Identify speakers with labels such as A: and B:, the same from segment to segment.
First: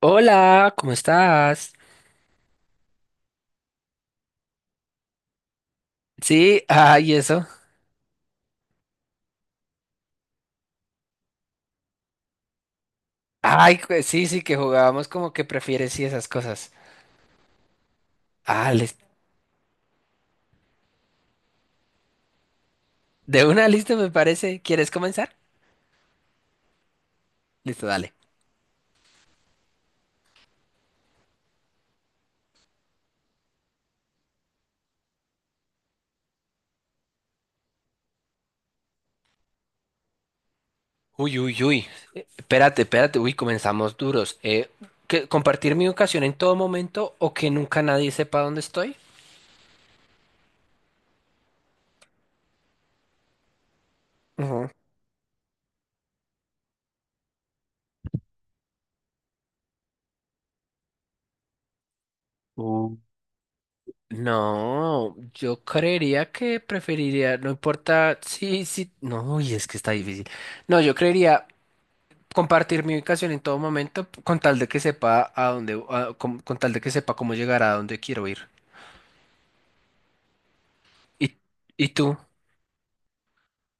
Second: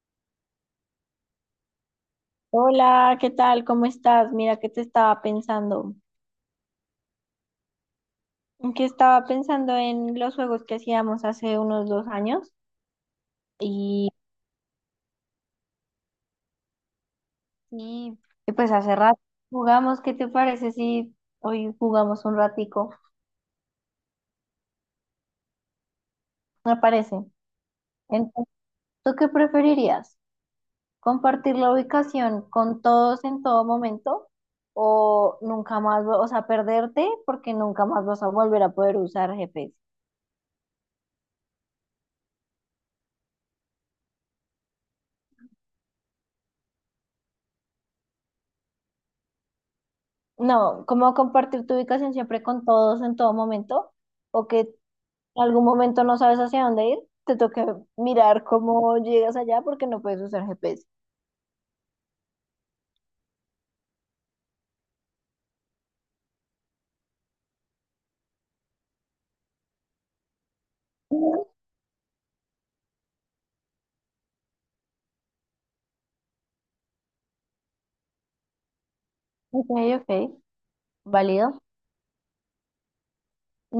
A: Hola, ¿cómo estás?
B: Hola, ¿qué tal? ¿Cómo estás? Mira que te estaba pensando,
A: Sí, ay, eso.
B: que estaba pensando en los juegos que hacíamos hace unos 2 años
A: Ay,
B: y,
A: sí, sí, que jugábamos como que prefieres y esas cosas.
B: y, y
A: Ah,
B: pues
A: lis-
B: hace rato jugamos. ¿Qué te parece si hoy jugamos un ratico?
A: de una lista me parece. ¿Quieres comenzar?
B: Me parece.
A: Listo, dale.
B: Entonces, ¿tú qué preferirías? ¿Compartir la ubicación con todos en todo momento o nunca más, o sea, perderte porque nunca más vas a volver a poder usar GPS?
A: Uy, uy, uy. Espérate, espérate. Uy, comenzamos duros. ¿Que compartir mi ubicación en todo momento o que nunca nadie sepa dónde estoy?
B: No, como compartir tu ubicación siempre con todos en todo momento, o
A: Ujú.
B: que algún momento no sabes hacia dónde ir, te toca mirar cómo llegas allá porque no puedes usar GPS.
A: Uh, No, yo creería que preferiría, no importa, sí, sí, no, y es que está difícil. No, yo
B: Mm,
A: creería compartir mi ubicación en todo momento con tal de que sepa a dónde, con tal de que sepa cómo llegar a dónde quiero ir.
B: ok, ok,
A: ¿Y,
B: válido.
A: y tú?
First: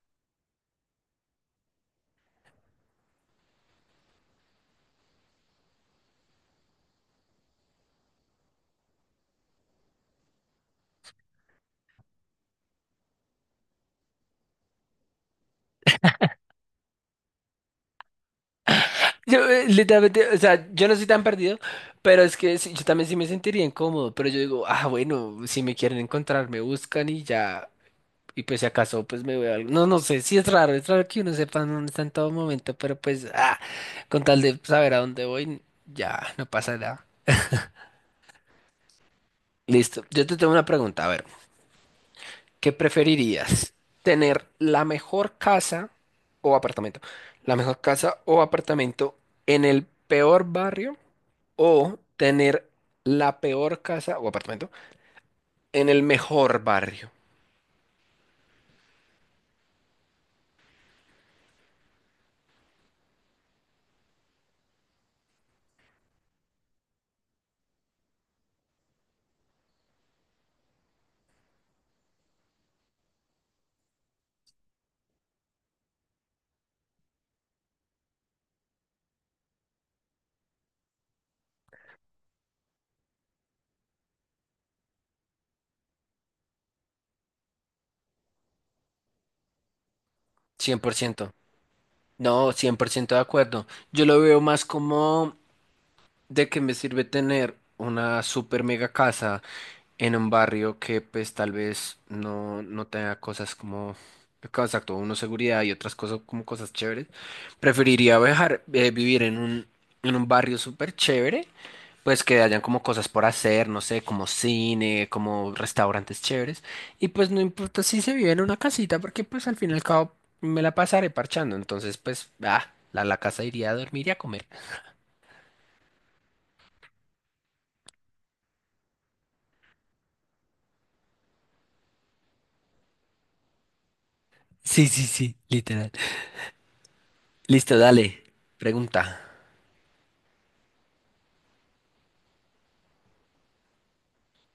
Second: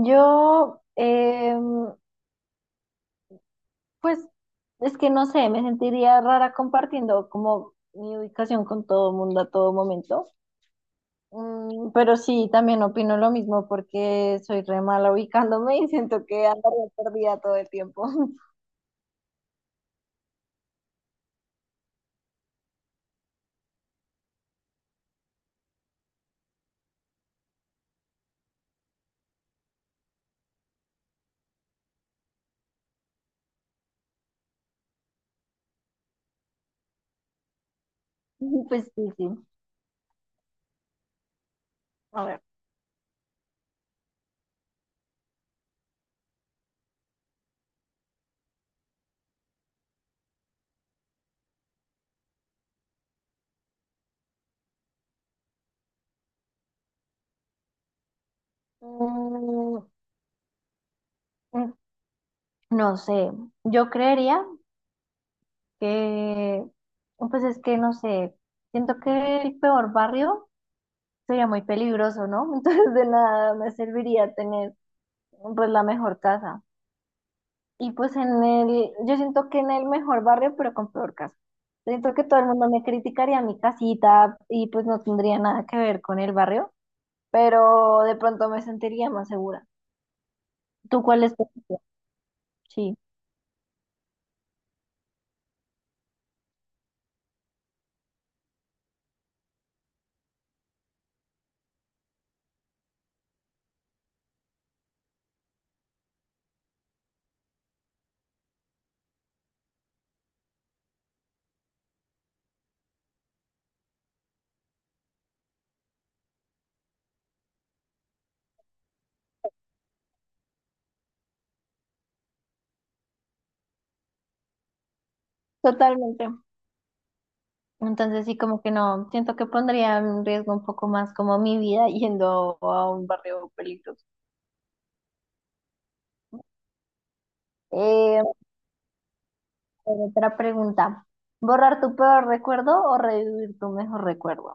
B: Yo, pues, es que no sé, me sentiría rara compartiendo como mi ubicación con todo el mundo a todo momento. Mm, pero sí, también opino lo mismo porque soy re mala ubicándome y siento que andaría perdida todo el tiempo.
A: Yo, literalmente, o sea, yo no soy tan perdido, pero es que sí, yo también sí me sentiría incómodo, pero yo digo, ah, bueno, si me quieren encontrar, me buscan y ya, y pues si acaso, pues me veo algo. No, no sé, sí es raro que uno sepa dónde está en todo momento, pero pues, ah, con tal de saber a dónde voy, ya, no pasa nada.
B: Pues sí, sí.
A: Listo, yo te tengo una pregunta, a ver.
B: A ver.
A: ¿Qué preferirías? ¿Tener la mejor casa o apartamento? ¿La mejor casa o apartamento en el peor barrio o tener la peor casa o apartamento en el mejor barrio?
B: Mm, mm, no sé, yo creería que, pues es que no sé, siento que el peor barrio sería muy peligroso, ¿no? Entonces de nada me serviría tener pues la mejor casa. Y pues en el, yo siento que en el mejor barrio, pero con peor casa. Siento que todo el mundo me criticaría mi casita y pues no tendría nada que ver con el barrio, pero de pronto me sentiría más segura. ¿Tú cuál
A: 100%.
B: es tu opinión?
A: No,
B: Sí,
A: 100% de acuerdo. Yo lo veo más como ¿de qué me sirve tener una super mega casa en un barrio que pues tal vez no tenga cosas como, exacto, uno seguridad y otras cosas como cosas chéveres? Preferiría viajar, vivir en un barrio súper chévere, pues que hayan como cosas por hacer, no sé, como cine, como restaurantes chéveres. Y pues no importa si se vive en una casita, porque pues al fin y al cabo me la pasaré parchando. Entonces pues, ah, la casa iría a dormir y a comer.
B: totalmente. Entonces sí, como que no, siento que pondría en riesgo un poco más como mi vida yendo a un barrio peligroso.
A: Sí, sí, sí, literal. Listo, dale.
B: Eh,
A: Pregunta.
B: otra pregunta, ¿borrar tu peor recuerdo o revivir tu mejor recuerdo?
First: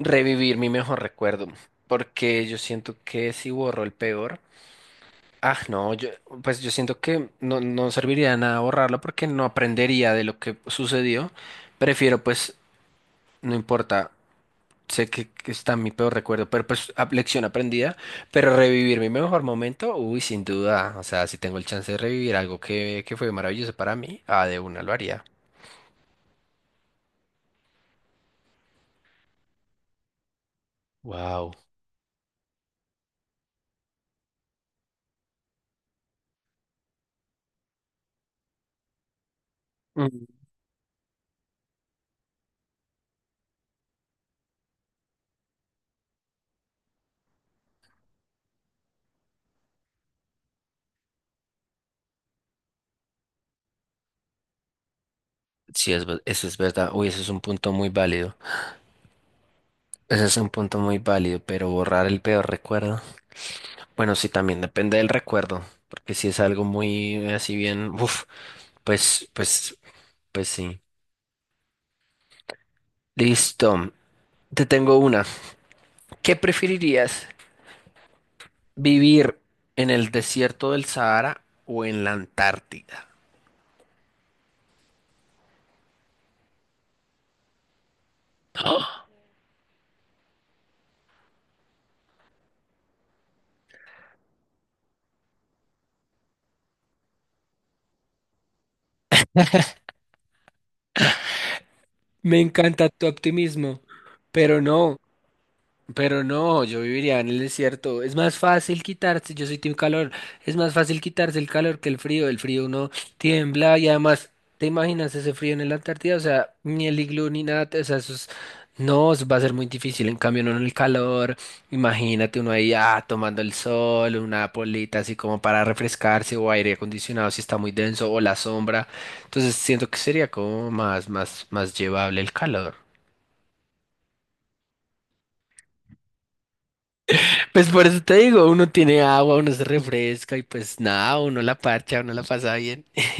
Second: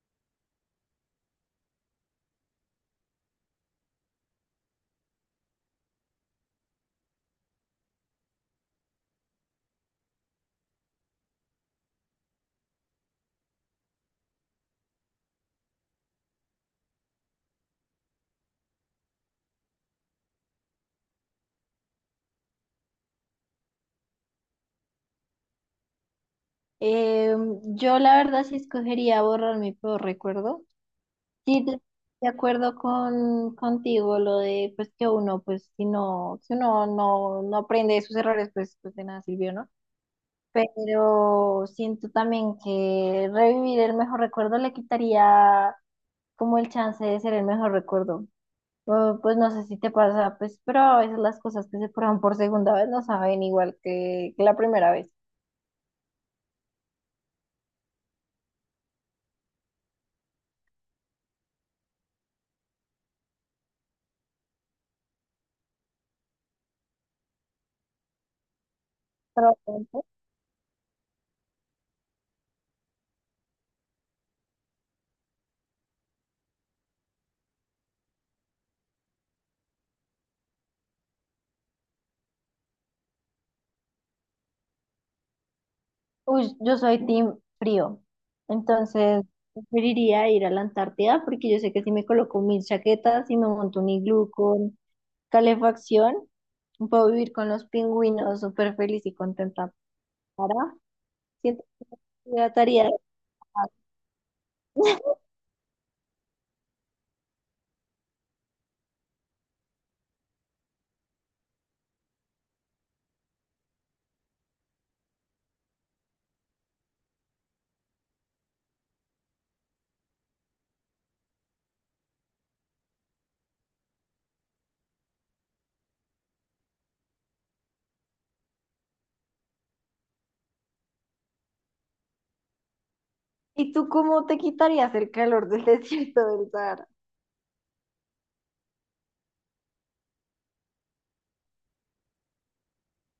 A: Revivir mi mejor recuerdo, porque yo siento que si borro el peor, ah, no, yo, pues yo siento que no, no serviría de nada borrarlo porque no aprendería de lo que sucedió. Prefiero, pues, no importa, sé que está mi peor recuerdo, pero pues lección aprendida, pero revivir mi mejor momento, uy, sin duda, o sea, si tengo el chance de revivir algo que fue maravilloso para mí, ah, de una lo haría.
B: Eh, yo la verdad sí escogería borrar mi peor recuerdo.
A: Wow.
B: Sí, de acuerdo contigo lo de pues que uno, pues si no, si uno no aprende de sus errores, pues pues de nada sirvió, ¿no?
A: Mm.
B: Pero siento también que revivir el mejor recuerdo le quitaría como el chance de ser el mejor recuerdo. O, pues no sé si te pasa, pues, pero a veces las cosas que se prueban por segunda vez no saben igual que la primera vez.
A: Sí, es, eso es verdad, uy, eso es un punto muy válido. Ese es un punto muy válido, pero borrar el peor recuerdo. Bueno, sí, también depende del recuerdo, porque si es algo muy así bien, uff, pues,
B: Pero,
A: pues, pues sí. Listo. Te tengo una. ¿Qué preferirías? ¿Vivir en el desierto del Sahara o en la Antártida?
B: uy, yo soy team frío, entonces preferiría ir a la Antártida porque yo sé que si me coloco 1000 chaquetas y me monto un iglú con calefacción, puedo vivir con los pingüinos súper feliz y contenta. Para
A: Me encanta
B: hidrataría.
A: tu optimismo, pero no. Pero no, yo viviría en el desierto. Es más fácil quitarse, yo soy team calor, es más fácil quitarse el calor que el frío. El frío uno tiembla y además, ¿te imaginas ese frío en la Antártida? O sea, ni el iglú ni nada, o sea, no, eso va a ser muy difícil. En cambio, no en el calor, imagínate uno ahí ah, tomando el sol, una polita así como para refrescarse o aire acondicionado si está muy denso o la sombra. Entonces siento que sería como más, más, más llevable el calor.
B: ¿Y tú cómo te quitarías el calor del desierto del Sahara?
A: Pues por eso te digo, uno tiene agua, uno se refresca y pues nada, uno la parcha, uno la pasa bien.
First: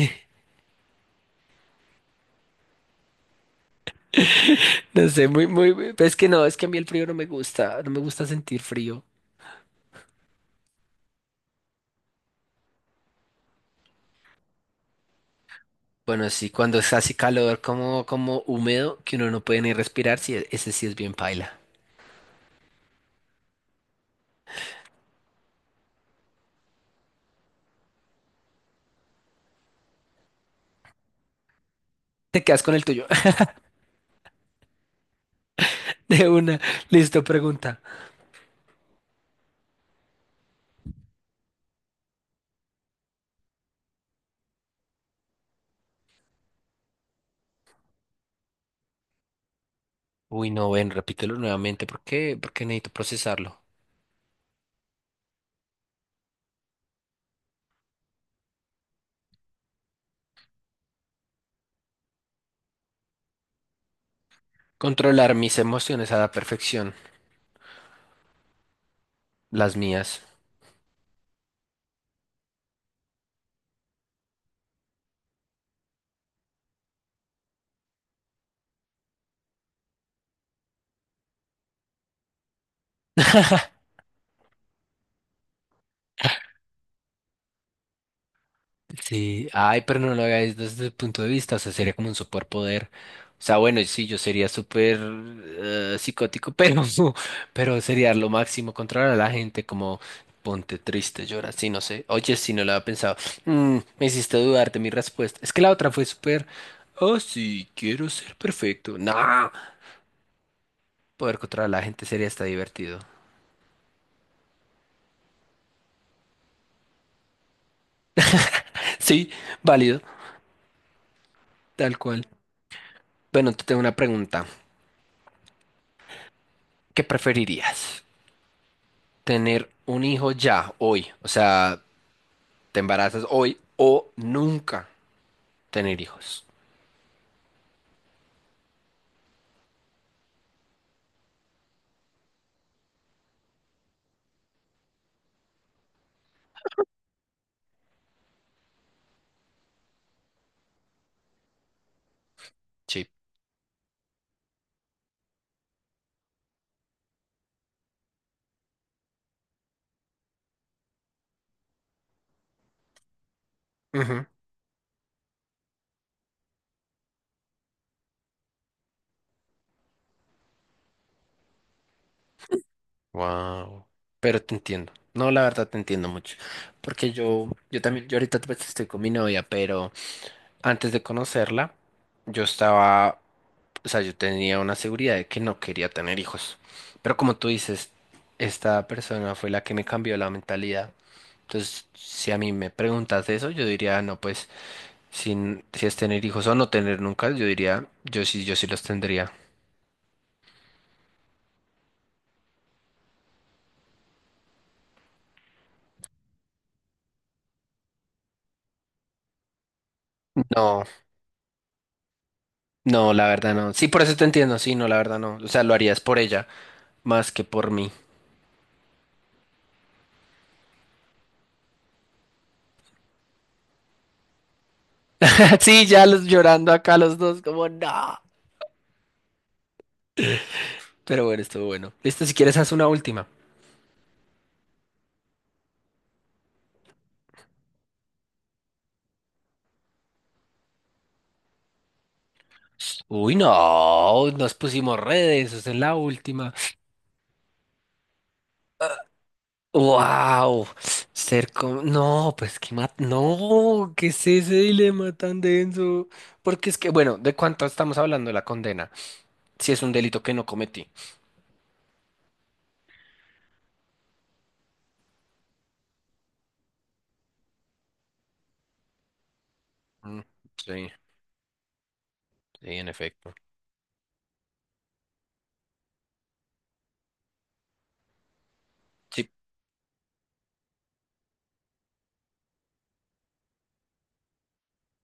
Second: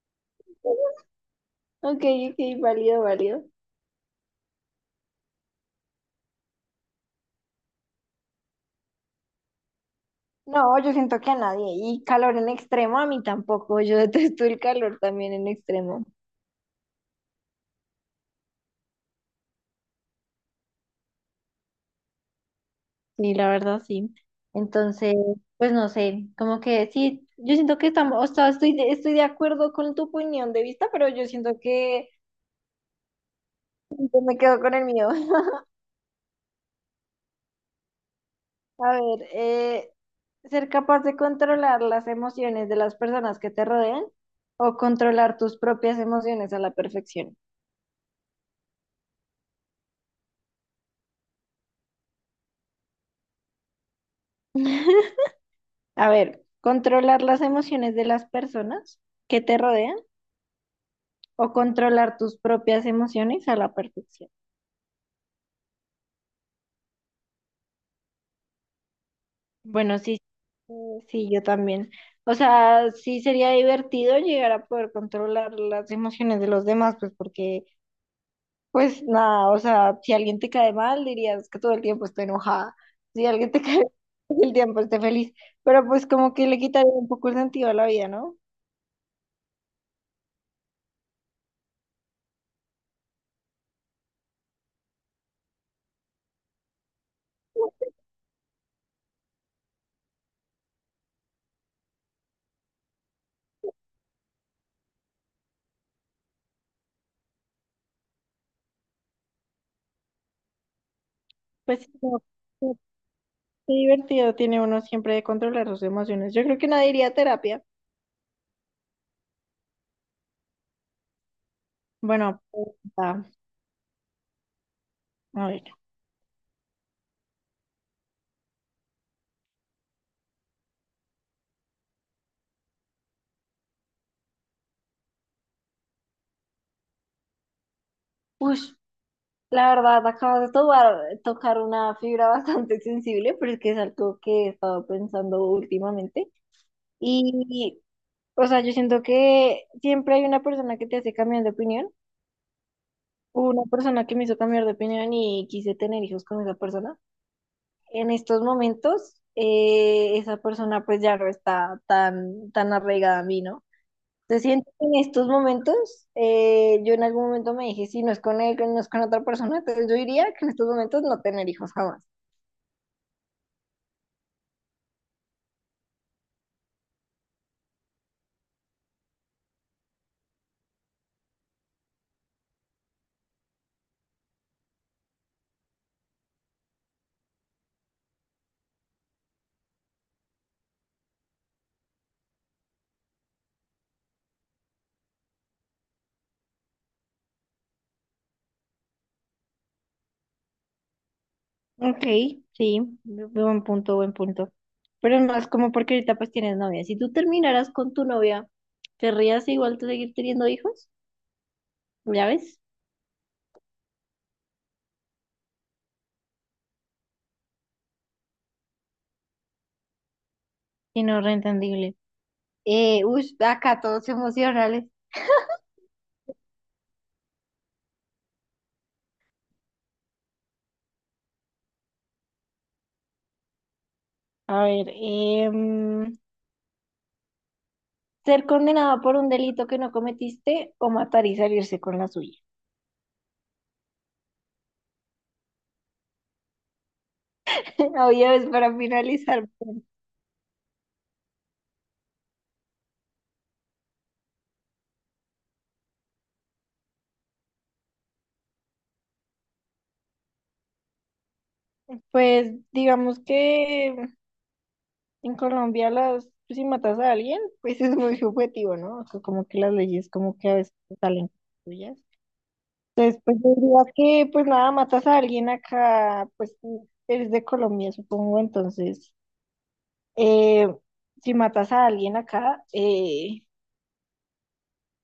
B: Ok, ok, válido, válido.
A: No sé, pues es que no, es que a mí el frío no me gusta, no me gusta sentir frío.
B: No, yo siento que a nadie. Y calor en extremo, a mí tampoco. Yo detesto el calor también en extremo.
A: Bueno, sí, cuando es así calor como húmedo, que uno no puede ni respirar, sí, ese sí es bien paila.
B: Sí, la verdad, sí. Entonces, pues no sé, como que sí, yo siento que estamos, o sea, estoy de acuerdo con tu opinión de vista, pero yo siento que
A: Te quedas con el tuyo.
B: yo me quedo con el mío.
A: De una, listo, pregunta.
B: A ver, ser capaz de controlar las emociones de las personas que te rodean o controlar tus propias emociones a la perfección.
A: Uy, no, ven, repítelo nuevamente, ¿por qué? Porque necesito procesarlo.
B: A ver, controlar las emociones de las personas que te rodean o controlar tus propias emociones a la perfección.
A: Controlar mis emociones a la perfección, las
B: Bueno, sí,
A: mías.
B: sí, yo también. O sea, sí sería divertido llegar a poder controlar las emociones de los demás, pues porque pues nada, o sea, si alguien te cae mal, dirías que todo el tiempo estoy enojada. Si alguien te cae bien, todo el tiempo esté feliz. Pero pues como que le quitaría un poco el sentido a la vida, ¿no?
A: Sí, ay, pero no lo hagáis desde el punto de vista, o sea, sería como un superpoder. O sea, bueno, sí, yo sería súper psicótico, pero, pero sería lo máximo controlar a la gente, como ponte triste, llora, sí, no sé. Oye, sí, no lo había pensado. Mm, me hiciste dudar de mi respuesta. Es que la otra fue súper, oh, sí, quiero ser perfecto. No, poder controlar a la
B: Pues sí,
A: gente
B: como que
A: sería hasta divertido.
B: qué divertido tiene uno siempre de controlar sus emociones. Yo creo que nadie iría a terapia.
A: Sí, válido, tal cual.
B: Bueno, pues, ah,
A: Bueno, te tengo una pregunta.
B: a ver.
A: ¿Qué preferirías? Tener un hijo ya, hoy. O sea, te embarazas hoy o nunca tener hijos.
B: Ush, la verdad, acabas de tocar una fibra bastante sensible, pero es que es algo que he estado pensando últimamente. Y, o sea, yo siento que siempre hay una persona que te hace cambiar de opinión.
A: Sí.
B: Una persona que me hizo cambiar de opinión y quise tener hijos con esa persona. En estos momentos, esa persona pues ya no está tan arraigada a mí, ¿no?
A: Ujú.
B: Se siente que en estos momentos, yo en algún momento me dije, si no es con él, no es con otra persona, entonces yo diría que en estos momentos no tener hijos jamás.
A: Wow. Pero te entiendo. No, la verdad te entiendo mucho. Porque yo también, yo ahorita pues, estoy con mi novia, pero antes de conocerla, yo estaba, o sea, yo tenía una seguridad de que no quería tener hijos. Pero como tú dices, esta persona fue la que me cambió la mentalidad. Entonces, si a mí me preguntas eso, yo diría, no, pues. Sin, si es tener hijos o no tener nunca, yo diría, yo sí, yo sí los tendría.
B: Ok, sí, buen punto, buen punto. Pero es más como porque ahorita pues tienes novia. Si tú terminaras con tu novia, ¿querrías igual tú seguir teniendo
A: No,
B: hijos? ¿Ya ves?
A: no, la verdad no. Sí, por eso te entiendo, sí, no, la verdad no. O sea, lo harías por ella más que por mí.
B: Y no, reentendible. Uy, acá todos emocionales.
A: Sí, ya los llorando acá los dos, como no. Pero bueno, estuvo bueno. Listo, si quieres, haz una última.
B: A ver, ser condenado por un delito que no cometiste o matar y salirse con la suya.
A: Uy, no, nos pusimos redes, esa es la última.
B: Oye, es para finalizar.
A: Wow, no, pues no, ¿qué es ese dilema tan denso? Porque es que, bueno, ¿de cuánto estamos hablando de la condena? Si es un delito que no cometí.
B: Pues digamos que en Colombia las, pues, si matas a alguien, pues es muy subjetivo, ¿no? O sea, como que las leyes
A: Mm.
B: como que a veces
A: Sí,
B: salen suyas.
A: sí, en
B: Entonces,
A: efecto.
B: pues yo diría que pues nada, matas a alguien acá, pues eres de Colombia, supongo, entonces
A: Sí.
B: eh, si matas a alguien acá,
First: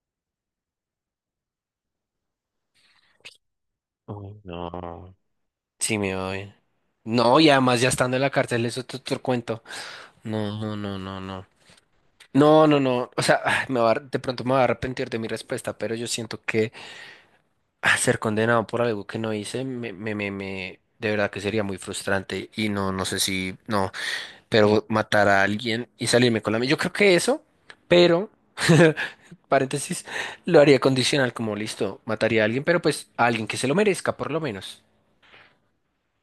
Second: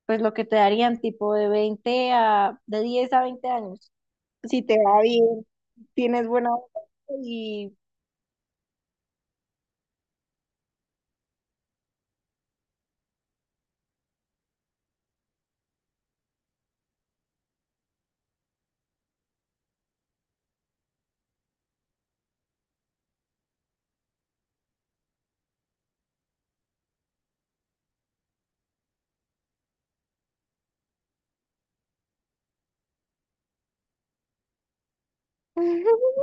B: pues lo que te darían tipo de 20 a, de 10 a 20 años.
A: Uy,
B: Si te va
A: no.
B: bien,
A: Sí, me
B: tienes buena
A: voy.
B: vida
A: No, y
B: y
A: además ya estando en la cárcel, eso es otro cuento. No, no, no, no, no. No, no, no. O sea, ah, me va a ar- de pronto me va a arrepentir de mi respuesta, pero yo siento que ah, ser condenado por algo que no hice, de verdad que sería muy frustrante. Y no, no sé si, no, pero matar a alguien y salirme con la mía. Yo creo que eso, pero paréntesis, lo haría condicional como listo, mataría a alguien, pero pues a alguien que se lo merezca por lo menos.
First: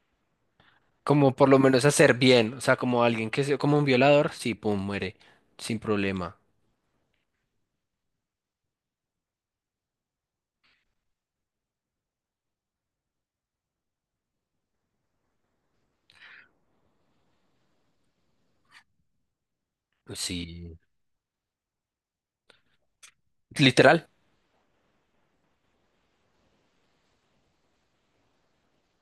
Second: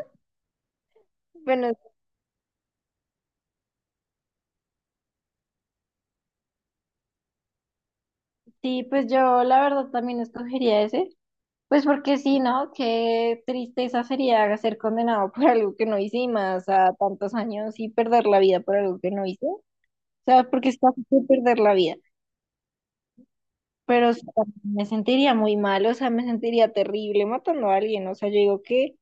A: Como por lo
B: bueno,
A: menos hacer bien, o sea, como alguien que se, como un violador, sí, pum, muere, sin problema.
B: sí, pues yo la verdad también escogería ese. Pues porque sí, ¿no? Qué tristeza sería ser condenado por algo que no hice y más a tantos años y perder la vida por algo que no hice. O sea, porque
A: Sí,
B: es fácil perder la vida.
A: literal.
B: Pero sí, me sentiría muy mal, o sea, me sentiría terrible matando a alguien. O sea, yo digo que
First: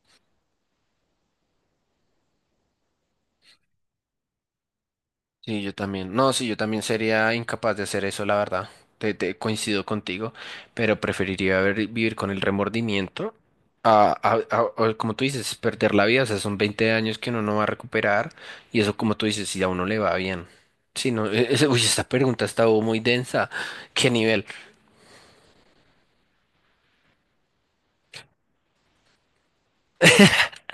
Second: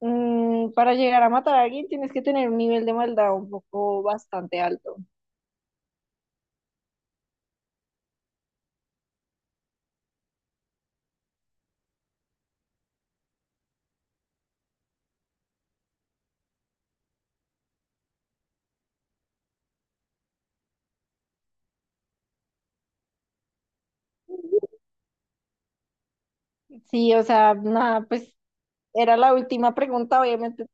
B: mm, para llegar a matar a alguien tienes que tener un nivel de maldad un poco bastante alto.
A: Sí, yo también. No, sí, yo también sería incapaz de hacer eso, la verdad. Te coincido contigo, pero preferiría vivir con el remordimiento. Como tú dices, perder la vida, o sea, son 20 años que uno no va a recuperar y eso, como tú dices, si a uno le va bien. Sí, no, uy, esta pregunta estaba muy densa. ¿Qué nivel?
B: Sí, o sea, nada, pues era la última pregunta, obviamente.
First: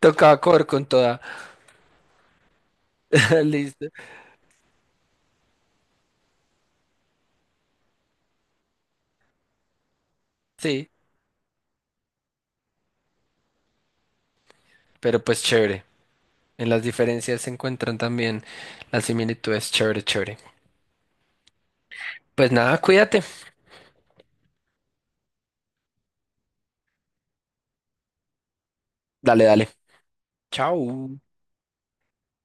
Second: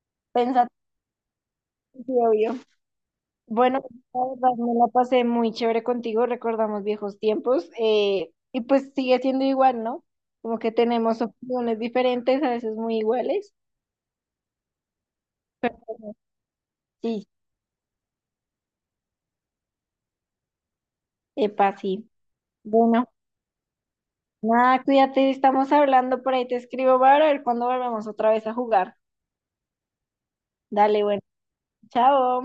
A: Tocaba cover
B: Pensando,
A: con toda.
B: obvio. Bueno,
A: Listo.
B: la verdad, me la pasé muy chévere contigo, recordamos viejos tiempos, y pues sigue siendo igual, ¿no? Como que
A: Sí,
B: tenemos opiniones diferentes, a veces muy iguales,
A: pero pues
B: pero
A: chévere. En las
B: sí,
A: diferencias se encuentran también las similitudes. Chévere, chévere.
B: epa, sí.
A: Pues nada,
B: Bueno,
A: cuídate.
B: nada, cuídate, estamos hablando por ahí, te escribo para ver cuándo volvemos otra vez a jugar.
A: Dale, dale.
B: Dale,
A: Chao.
B: bueno, chao.